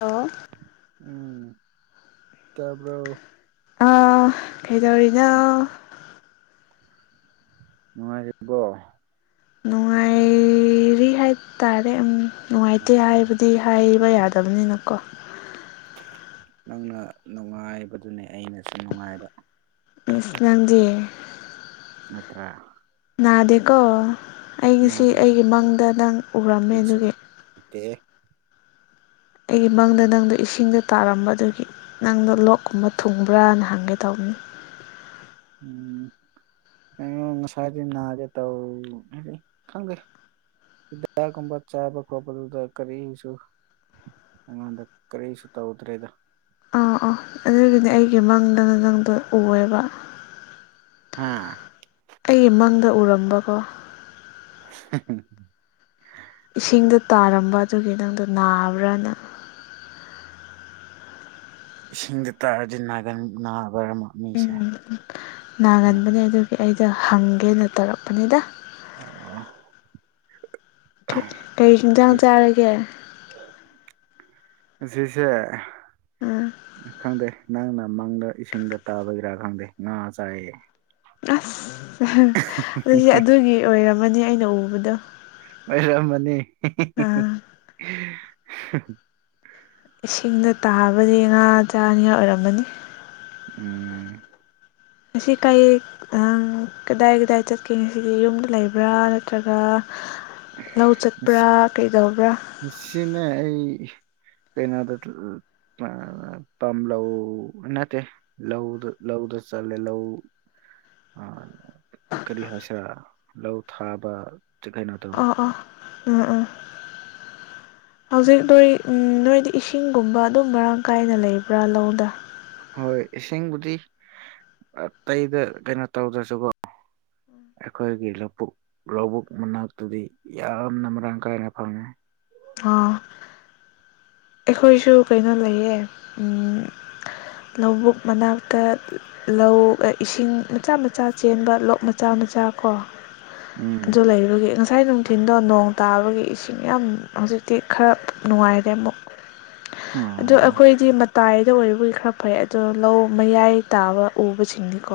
ꯑꯣ ꯎꯝ ꯇꯥꯕꯔꯣ ꯀꯩꯗꯧꯔꯤꯅꯣ ꯅꯨꯡꯉꯥꯏꯔꯤꯕꯣ ꯅꯨꯡꯉꯥꯏꯔꯤ ꯍꯥꯏꯇꯥꯔꯦ ꯅꯨꯡꯉꯥꯏꯇꯦ ꯍꯥꯏꯕꯗꯤ ꯍꯥꯏꯕ ꯌꯥꯗꯕꯅꯤꯅꯀꯣ ꯅꯪꯅ ꯅꯨꯡꯉꯥꯏꯕꯗꯨꯅꯦ ꯑꯩꯅꯁꯨ ꯅꯨꯡꯉꯥꯏꯕ ꯃꯤꯁ ꯅꯪꯗꯤꯦ ꯅꯠꯇ꯭ꯔ ꯅꯥꯗꯦꯀꯣ ꯑꯩꯒꯤꯁꯤ ꯅꯥꯗꯤ ꯅꯥꯁꯨ ꯑꯩꯒꯤ ꯃꯪꯗ ꯅꯪ ꯎꯔꯝꯃꯦ ꯑꯗꯨꯒꯤ ꯠꯇ ꯑꯩꯒꯤ ꯃꯪꯗ ꯅꯪꯗꯣ ꯏꯁꯤꯡꯗ ꯇꯥꯔꯝꯕ ꯑꯗꯨꯒꯤ ꯅꯪꯗꯣ ꯂꯣꯛꯀꯨꯝꯕ ꯊꯨꯡꯕ꯭ꯔꯥꯅ ꯍꯪꯒꯦ ꯇꯧꯕꯅꯤ ꯎꯝ ꯉꯁꯥꯏꯒꯦ ꯇ ꯈꯪꯒ ꯍꯤꯗꯥꯛꯒꯨꯝꯕ ꯆꯥꯕ ꯈꯣꯠꯄꯗꯨꯗ ꯀꯔꯤꯁꯨ ꯑꯩꯉꯣꯟꯗ ꯀꯔꯤꯁꯨ ꯇꯧꯗ꯭ꯔꯦꯗ ꯑꯥ ꯑꯥ ꯑꯗꯨꯒꯤꯅꯦ ꯑꯩꯒꯤ ꯃꯪꯗꯅ ꯅꯪꯗꯣ ꯎꯑꯦꯕ ꯍꯥꯥ ꯑꯩ ꯃꯪꯗ ꯎꯔꯝꯕꯀꯣ [unintelligible] ꯏꯁꯤꯡꯗ ꯇꯥꯔꯝꯕ ꯑꯗꯨꯒꯤ ꯅꯪꯗꯣ ꯅꯥꯕ꯭ꯔꯥ ꯅꯪ ꯏꯁꯤꯡꯗ ꯇꯥꯔꯗꯤ ꯅꯥꯒꯟ ꯅꯥꯕꯔ ꯑꯃ ꯎꯝ ꯅꯥꯒꯟꯕꯅꯦ ꯑꯗꯨꯒꯤ ꯑꯩꯗ ꯍꯪꯒꯦꯅ ꯇꯧꯔꯛꯄꯅꯤꯗ ꯑꯥ ꯀꯩ ꯍꯟꯖꯥꯡ ꯆꯥꯔꯒꯦ ꯁꯤꯁꯦ ꯎꯝ ꯈꯪꯗꯦ ꯅꯪꯅ ꯃꯪꯗ ꯏꯁꯤꯡꯗ ꯇꯥꯕꯒꯤꯔꯥ ꯈꯪꯗꯦ ꯉꯥ ꯆꯥꯏꯌꯦ ꯑꯁ ꯑꯗꯨꯗꯤ ꯑꯗꯨꯒꯤ ꯑꯣꯏꯔꯝꯃꯅꯤ ꯑꯩꯅ ꯎꯕꯗꯣ ꯃꯔ ꯃꯅꯤ ꯑꯥ ꯏꯁꯤꯡꯗ ꯇꯥꯕꯗꯤ ꯉꯥ ꯆꯥꯅꯤꯉꯥꯏ ꯑꯣꯏꯔꯝꯃꯅꯤ ꯎꯝ ꯑꯁꯤ ꯀꯩ ꯑꯥꯡ ꯀꯗꯥꯏ ꯀꯗꯥꯏ ꯆꯠꯀꯦ ꯉꯁꯤꯗꯤ ꯌꯨꯝꯗ ꯂꯩꯕ꯭ꯔꯥ ꯅꯠꯇ꯭ꯔꯒ ꯂꯧ ꯆꯠꯄ꯭ꯔꯥ ꯀꯩꯗꯧꯕ꯭ꯔꯥ ꯁꯤꯅꯦ ꯑꯩ ꯀꯩꯅꯣꯗ ꯑ ꯄꯝꯂ ꯅꯠꯇ ꯂꯍꯗ ꯂꯎꯗ ꯆꯂ ꯂꯍ ꯀꯔꯤ ꯍꯥꯏꯁꯤꯔꯥ ꯂꯧ ꯊꯥꯕꯩꯅ ꯑꯣ ꯑ ꯎꯝ ꯎꯝ ꯍꯧꯖꯤꯛ ꯅꯣꯏ ꯎ ꯅꯣꯏꯗꯤ ꯏꯁꯤꯡꯒꯨꯝꯕ ꯑꯗꯨꯝ ꯃꯔꯥꯡ ꯀꯥꯏꯅ ꯂꯩꯕ꯭ꯔꯥ ꯂꯧꯗ ꯍꯣꯏ ꯏꯁꯤꯡꯕꯨꯗꯤ ꯑꯇꯩꯗ ꯀꯩꯅꯣ ꯇꯧꯗ꯭ꯔꯁꯨꯀꯣ ꯑꯩꯈꯣꯏꯒꯤ ꯂꯧꯕꯨꯛ ꯂꯧꯕꯨꯛ ꯃꯅꯥꯛꯇꯨꯗꯤ ꯌꯥꯝꯅ ꯃꯔꯥꯡ ꯀꯥꯏꯅ ꯐꯪꯉꯦ ꯑꯥ ꯑꯩꯈꯣꯏꯁꯨ ꯀꯩꯅꯣ ꯂꯩꯌꯦ ꯂꯧꯕꯨꯛ ꯃꯅꯥꯛꯇ ꯂꯧ ꯏꯁꯤꯡ ꯃꯆꯥ ꯃꯆꯥ ꯆꯦꯟꯕ ꯂꯣꯛ ꯃꯆꯥ ꯃꯆꯥ ꯀꯣ ꯎꯝ ꯑꯣ ꯂꯩꯔꯨꯒꯦ ꯉꯥꯏ ꯉꯥꯏ ꯅꯨꯡꯊꯤꯟꯜꯗꯣ ꯅꯣꯡ ꯇꯥꯕꯒꯤ ꯏꯁꯤꯡ ꯌꯥꯝ ꯍꯧꯖꯤꯛꯇꯤ ꯈꯔ ꯅꯨꯡꯉꯥꯏꯔꯦ ꯑꯃꯨꯛ ꯎꯝ ꯑꯗꯣ ꯑꯩꯈꯣꯏꯗꯤ ꯃꯇꯥꯏꯗ ꯑꯣꯏꯕꯕꯨꯒꯤ ꯈꯔ ꯐꯩ ꯑꯗꯣ ꯂꯧ ꯃꯌꯥꯏ ꯇꯥꯕ ꯎꯕꯁꯤꯡꯅꯤꯀꯣ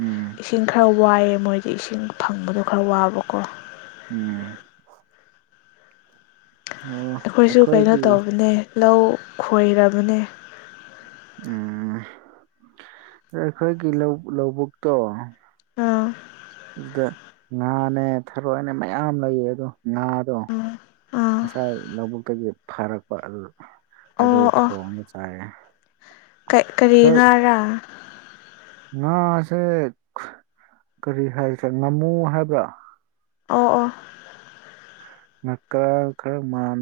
ꯎꯝ ꯏꯁꯤꯡ ꯈꯔ ꯋꯥꯏꯑꯦ ꯃꯣꯏꯗꯤ ꯏꯁꯤꯡ ꯐꯪꯕꯗꯣ ꯈꯔ ꯋꯥꯕꯀꯣ ꯎꯝ ꯑꯣ ꯑꯩꯈꯣꯏꯁꯨ ꯀꯩꯅꯣ ꯑꯩꯈꯣꯏꯒꯤ ꯇꯧꯕꯅꯦ ꯂꯧ ꯈꯣꯏꯔꯕꯅꯦ ꯎꯝ ꯑꯩꯈꯣꯏꯒꯤ ꯂꯧꯕꯨꯛꯇꯣ ꯑꯝ ꯑꯗꯨꯗ ꯉꯥꯅꯦ ꯊꯔꯣꯏꯅꯦ ꯃꯌꯥꯝ ꯂꯩꯌꯦ ꯑꯗꯣ ꯉꯥꯗꯣ ꯑꯥ ꯑꯥ ꯉꯁꯥꯏ ꯂꯧꯕꯨꯛꯇꯒꯤ ꯐꯔꯛꯄ ꯑꯗꯨ ꯑꯗꯨ ꯑꯣ ꯊꯣꯡꯒ ꯆꯥꯏꯌꯦ ꯀꯩ ꯀꯔꯤ ꯊꯔꯣꯏ ꯉꯥꯔꯥ ꯉꯥꯁꯦ ꯀꯔꯤ ꯍꯥꯏꯁꯦ ꯉꯥꯃꯨ ꯍꯥꯏꯕ꯭ꯔꯥ ꯑꯣ ꯑꯣ [unintelligible] ꯃꯥꯟ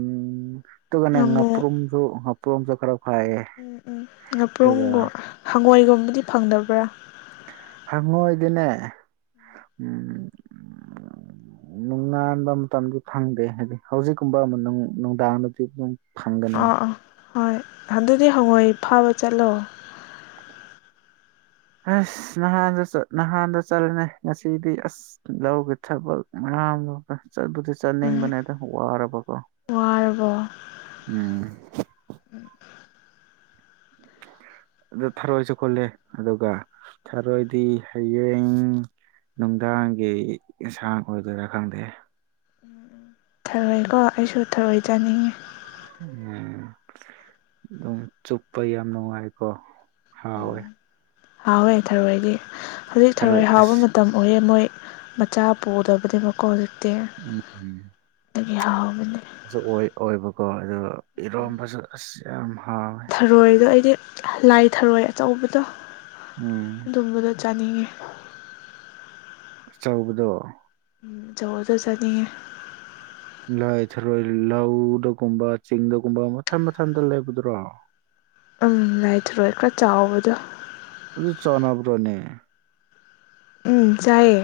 ꯇꯨꯒꯅ ꯉꯥꯃꯨ ꯉꯥꯄꯔꯨꯝ [unintelligible] ꯈꯔ ꯐꯥꯏꯌꯦ ꯑꯗꯨꯒ ꯉꯥꯄ꯭ꯔꯨꯝꯒ ꯍꯪꯉꯣꯏꯒꯨꯝꯕꯗꯤ ꯐꯪꯗꯕ꯭ꯔꯥ ꯍꯪꯉꯣꯏꯗꯤꯅꯦ ꯎꯝ [inaudible] ꯅꯨꯡꯉꯕ ꯃꯇꯝꯗꯨ ꯐꯪꯗꯦ ꯍꯥꯏꯗꯤ ꯍꯧꯖꯤꯛꯀꯨꯝꯕ ꯑꯃ ꯅꯨꯡꯗꯥꯡꯗꯗꯤ ꯑꯗꯨꯝ ꯐꯪꯒꯅꯤ ꯑꯥ ꯑꯥ ꯍꯣꯏ ꯍꯟꯗꯗꯤ ꯍꯪꯉꯣꯏ ꯐꯥꯕ ꯆꯠꯂꯣ ꯑꯁ ꯅꯍꯥꯟꯗ ꯅꯍꯥꯟꯗ ꯆꯠꯂꯅꯦ ꯉꯁꯤꯗꯤ ꯑꯁ ꯂꯧꯒꯦ ꯊꯕꯛ ꯃꯌꯥꯝ ꯆꯠꯄꯗꯤ ꯎꯝ ꯆꯠꯅꯤꯡꯕꯅꯦ ꯑꯗꯥ ꯋꯥꯔꯕꯀꯣ ꯋꯥꯔꯕꯣ ꯎꯝ ꯑꯗꯨ ꯊꯥꯔꯣꯏꯁꯨ ꯈꯣꯠꯂꯦ ꯑꯗꯨꯒ ꯊꯔꯣꯏꯗꯤ ꯍꯌꯦꯡ ꯅꯨꯡꯗꯥꯡꯒꯤ ꯌꯦꯟꯁꯥꯡ ꯑꯣꯏꯗꯣꯏꯔꯥ ꯈꯪꯗꯦ ꯊꯔꯣꯏꯀꯣ ꯑꯩꯁꯨ ꯊꯔꯣꯏ ꯆꯥꯅꯤꯡꯉꯤ ꯎꯝ ꯑꯗꯨꯝ ꯆꯨꯞꯄ ꯌꯥꯝ ꯅꯨꯡꯉꯥꯏꯀꯣ ꯍꯥꯎꯋꯦ ꯎꯝ ꯍꯥꯎꯋꯦ ꯊꯔꯣꯏꯗꯤ ꯍꯧꯖꯤꯛ ꯊꯔꯣꯏ ꯍꯥꯎꯕ ꯃꯇꯝ ꯑꯣꯏꯌꯦ ꯃꯣꯏ ꯃꯆꯥ ꯄꯨꯗꯕꯗꯤ ꯃꯀꯣ ꯇꯦ ꯎꯝ ꯑꯗꯒꯤ ꯍꯥꯎꯕꯅꯤ ꯑꯣꯏ ꯑꯣꯏꯕꯀꯣ ꯑꯗꯨꯒ ꯏꯔꯣꯝꯕꯁꯨ ꯑꯁ ꯌꯥꯝ ꯍꯥꯎꯋꯦ ꯊꯔꯣꯏꯗꯣ ꯑꯩꯗꯤ ꯂꯥꯏ ꯊꯔꯣꯏ ꯑꯆꯧꯕꯗꯣ ꯎꯝ ꯑꯗꯨꯝꯕꯗꯣ ꯆꯥꯅꯤꯡꯉꯤ ꯑꯆꯧꯕꯗꯣ ꯑꯆꯧꯕꯗꯨ ꯆꯠꯅꯤꯡꯉꯦ ꯂꯥꯏ ꯊꯔꯣꯏ ꯂꯧꯗꯒꯨꯝꯕ ꯆꯤꯡꯗꯒꯨꯝꯕ ꯃꯊꯟ ꯃꯊꯟꯇ ꯂꯩꯕꯗꯨꯔꯣ ꯎꯝ ꯂꯥꯏꯊꯔꯣꯏ ꯈꯔ ꯆꯥꯎꯕꯗꯣ ꯑꯗꯨ ꯆꯥꯅꯕ꯭ꯔꯣꯅꯦ ꯎꯝ ꯆꯥꯏꯌꯦ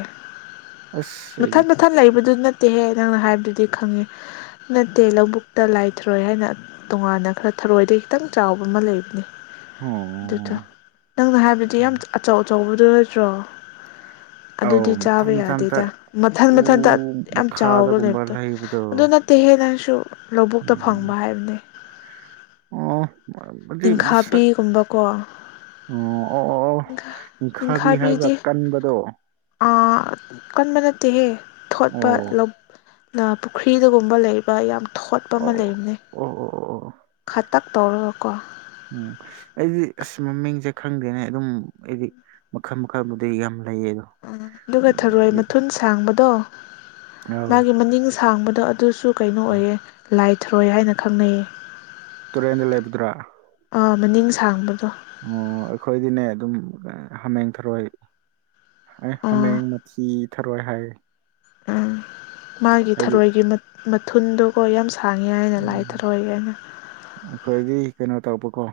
ꯑꯁ ꯑꯩꯗꯤ ꯃꯊꯟ ꯃꯊꯟ ꯂꯩꯕꯗꯨꯅ ꯇꯦꯍꯦ ꯅꯪꯅ ꯍꯥꯏꯕꯗꯨꯗꯤ ꯈꯪꯉꯦ ꯅꯠꯇꯦ ꯂꯧꯕꯨꯛꯇ ꯂꯥꯏꯊꯔꯣꯏ ꯍꯥꯏꯅ ꯇꯣꯉꯥꯟꯅ ꯈꯔ ꯊꯔꯣꯏꯗ ꯈꯤꯇꯪ ꯆꯥꯎꯕ ꯑꯃ ꯂꯩꯕꯅꯦ ꯑꯣ ꯗꯨꯗꯣ ꯅꯪꯅ ꯍꯥꯏꯕꯗꯤ ꯌꯥꯝ ꯑꯆꯧ ꯑꯆꯧꯕꯗꯨ ꯅꯠꯇ꯭ꯔꯣ ꯑꯧ ꯑꯗꯨꯗꯤ ꯃꯊꯟ ꯆꯥꯕ ꯃꯊꯟꯇ ꯌꯥꯗꯦꯗ ꯃꯊꯟ ꯎ ꯃꯊꯟꯇ ꯌꯥꯝ ꯆꯥꯎꯕ ꯂꯩꯕꯗꯣ ꯑꯗꯨꯅ ꯇꯦꯍꯦ ꯅꯪꯁꯨ ꯂꯧꯕꯨꯛꯇ ꯐꯪꯕ ꯎꯝ ꯍꯥꯏꯕꯅꯦ ꯑꯣ ꯑꯗꯨꯗꯤ ꯃꯁꯛ ꯇꯤꯡꯈꯥꯕꯤꯒꯨꯝꯕꯀꯣ ꯑꯣ ꯑꯣ ꯑꯣ ꯅꯤꯡꯈꯥꯕꯤ ꯍꯥꯏꯕ꯭ꯔꯥ ꯅꯤꯡꯈꯥꯕꯤꯗꯤ ꯀꯟꯕꯗꯣ ꯑꯥ ꯀꯟꯕ ꯅꯠꯇꯦꯍꯦ ꯊꯣꯠꯄ ꯑꯣ ꯅꯥ ꯄꯨꯈ꯭ꯔꯤꯗꯒꯨꯝꯕ ꯂꯩꯕ ꯌꯥꯝ ꯊꯣꯠꯄ ꯑꯃ ꯑꯣ ꯂꯩꯕꯅꯦ ꯑꯣ ꯑꯣ ꯑꯣ ꯑꯣ ꯈꯇꯛ ꯇꯧꯔꯒꯀꯣ ꯎꯝ ꯑꯩꯗꯤ ꯑꯁ ꯃꯃꯤꯡꯁꯦ ꯈꯪꯗꯦꯅꯦ ꯑꯗꯨꯝ ꯑꯩꯗꯤ ꯃꯈꯜ ꯃꯈꯥꯕꯨꯗꯤ ꯌꯥꯝ ꯂꯩꯌꯦꯗꯣ ꯑꯗꯨꯒ ꯊꯔꯣꯏ ꯃꯊꯨꯟ ꯁꯥꯡꯕꯗꯣ ꯑꯧ ꯃꯥꯒꯤ ꯃꯅꯤꯡ ꯁꯥꯡꯕꯗꯣ ꯑꯗꯨꯁꯨ ꯀꯩꯅꯣ ꯑꯣꯏꯌꯦ ꯂꯥꯏ ꯊꯔꯣꯏ ꯍꯥꯏꯅ ꯈꯪꯅꯩꯌꯦ ꯇꯨꯔꯦꯟꯗ ꯂꯩꯕꯗꯨꯔꯥ ꯑꯥ ꯃꯅꯤꯡ ꯁꯥꯡꯕꯗꯣ ꯑꯣ ꯑꯩꯈꯣꯏꯗꯤꯅꯦ ꯑꯗꯨꯝ ꯍꯥꯃꯦꯡ ꯊꯔꯣꯏ ꯑꯥ ꯍꯥꯃꯦꯡ ꯃꯊꯤ ꯊꯔꯣꯏ ꯍꯥꯏ ꯃꯥꯒꯤ ꯍꯥꯏꯗꯤ ꯊꯔꯣꯏꯒꯤ ꯃꯊꯨꯟꯗꯣꯀꯣ ꯌꯥꯝ ꯁꯥꯡꯉꯦ ꯍꯥꯏꯅ ꯂꯥꯏ ꯎꯝ ꯊꯔꯣꯏꯅ ꯑꯩꯈꯣꯏꯗꯤ ꯀꯩꯅꯣ ꯇꯧꯕꯀꯣ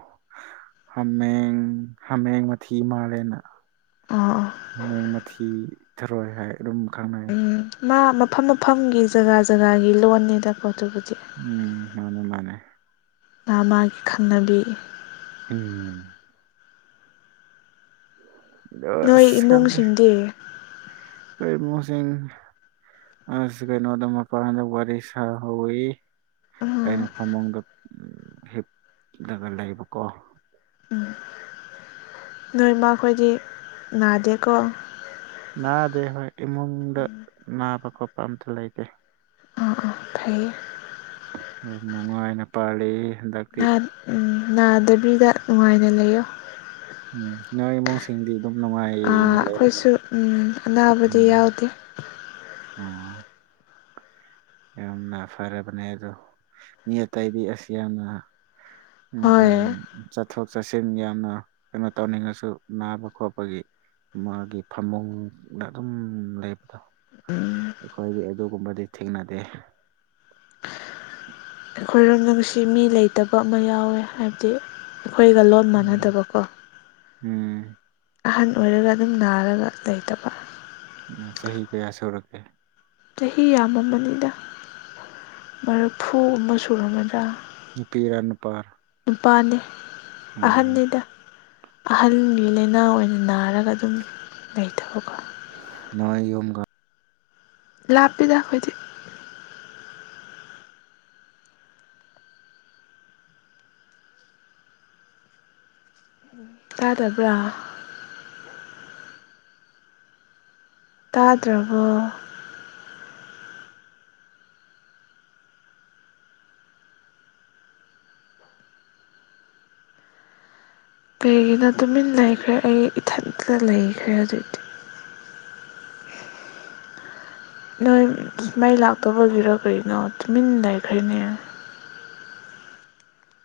ꯍꯃꯦꯡ ꯍꯃꯦꯡ ꯃꯊꯤ ꯃꯂꯦꯅ ꯑꯥ ꯍꯃꯦꯡ ꯃꯊꯤ ꯊꯥꯔꯣꯏ ꯍꯥꯏ ꯑꯗꯨꯝ ꯈꯪꯅꯩ ꯎꯝ ꯃꯥ ꯃꯐꯝ ꯃꯐꯝꯒꯤ ꯖꯒꯥ ꯖꯒꯥꯒꯤ ꯂꯣꯟꯅꯤꯗꯀꯣ ꯑꯗꯨꯕꯨꯗꯤ ꯎꯝ ꯃꯥꯅꯦ ꯃꯥꯅꯦ ꯃꯥ ꯃꯥꯒꯤ ꯈꯟꯅꯕꯤ ꯎꯝ ꯑꯗꯣ ꯅꯣꯏ ꯏꯃꯨꯡꯁꯤꯡꯗꯤ ꯑꯩ [unintelligible] ꯏꯃꯨꯁꯤꯟ ꯑꯁ ꯀꯩꯅꯣꯗ ꯃꯄꯥꯟꯗ ꯋꯥꯔꯤ ꯁꯍꯧꯏ ꯎꯝ ꯑꯩꯅ ꯐꯃꯨꯡꯗ ꯍꯤꯞꯂꯒ ꯂꯩꯕꯀꯣ ꯎꯝ ꯅꯣꯏꯃ ꯑꯩꯈꯣꯏꯗꯤ ꯅꯥꯗꯦꯀꯣ ꯅꯥꯗꯦ ꯍꯣꯏ ꯏꯃꯨꯡꯗ ꯅꯥꯕ ꯈꯣꯠꯄ ꯑꯝꯇ ꯂꯩꯇꯦ ꯑꯥ ꯑꯥ ꯐꯩꯌꯦ ꯌꯥꯝ ꯅꯨꯡꯉꯥꯏꯅ ꯄꯥꯜꯂꯤ ꯍꯟꯗꯛ ꯅꯥꯗꯕꯤꯗ ꯅꯨꯡꯉꯥꯏꯅ ꯂꯩꯌꯣ ꯅꯣꯏ [unintelligible] ꯁꯤꯡꯗꯤ ꯑꯗꯨꯝ ꯅꯨꯡꯉꯥꯏꯅ ꯑꯩꯈꯣꯏꯁꯨ ꯂꯩꯔꯝꯅꯤ ꯎꯝ ꯑꯅꯥꯕꯗꯤ ꯌꯥꯎꯗꯦ [unintelligible] ꯌꯥꯝꯅ ꯐꯔꯕꯅꯦ ꯑꯗꯣ ꯃꯤ ꯑꯇꯩꯗꯤ ꯑꯁ ꯌꯥꯝꯅ ꯎꯝ ꯍꯣꯏ ꯎꯝ ꯆꯠꯊꯣꯛ ꯆꯠꯁꯤꯟ ꯌꯥꯝꯅ ꯀꯩꯅꯣ ꯇꯧꯅꯤꯡꯉꯁꯨ ꯅꯥꯕ ꯈꯣꯠꯄꯒꯤ ꯃꯥꯒꯤ ꯐꯃꯨꯡꯗ ꯑꯗꯨꯝ ꯂꯩꯕꯗꯣ ꯑꯩꯈꯣꯏꯗꯤ ꯑꯗꯨꯒꯨꯝꯕꯗꯤ ꯊꯦꯡꯅꯗꯦ ꯑꯩꯈꯣꯏꯔꯣꯗꯝꯪꯁꯤ ꯃꯤ ꯂꯩꯇꯕ ꯑꯃ ꯌꯥꯎꯋꯦ ꯍꯥꯏꯕꯗꯤ ꯑꯩꯈꯣꯏꯒ ꯂꯣꯟ ꯎꯝ ꯃꯥꯟꯅꯗꯕꯀꯣ ꯎꯝ ꯑꯍꯟ ꯑꯣꯏꯔꯒ ꯑꯗꯨꯝ ꯅꯥꯔꯒ ꯂꯩꯇꯕ ꯆꯍꯤ ꯀꯌꯥ ꯁꯨꯔꯛꯀꯦ ꯆꯍꯤ ꯌꯥꯝꯃꯃꯅꯤꯗ ꯃꯔꯐꯨ ꯑꯃ ꯁꯨꯔꯝꯒꯗ꯭ꯔꯥ ꯅꯨꯄꯤꯔ ꯅꯨꯄꯥꯔ ꯅꯨꯄꯥꯅꯤ ꯎꯝ ꯑꯍꯟꯅꯤꯗ ꯑꯍꯟꯒꯤ ꯂꯥꯏꯅꯥ ꯑꯣꯏꯅ ꯅꯥꯔꯒ ꯑꯗꯨꯝ ꯂꯩꯇꯕꯀꯣ ꯅꯣꯏ ꯌꯨꯝꯒꯥꯗ ꯂꯥꯞꯄꯤꯗ ꯑꯩꯈꯣꯏꯗꯤ ꯇꯥꯗꯕ꯭ꯔꯥ ꯇꯥꯗ꯭ꯔꯕꯣ ꯀꯩꯒꯤꯅ ꯇꯨꯃꯤꯟ ꯂꯩꯈ꯭ꯔꯦ ꯑꯩ ꯏꯊꯟꯇ ꯂꯩꯈ꯭ꯔꯦ ꯑꯗꯨꯏꯗꯤ ꯅꯣꯏ ꯃꯥꯏ ꯂꯥꯛꯇꯕꯒꯤꯔ ꯀꯩꯅꯣ ꯇꯨꯃꯤꯟꯅ ꯂꯩꯈ꯭ꯔꯦꯅꯦ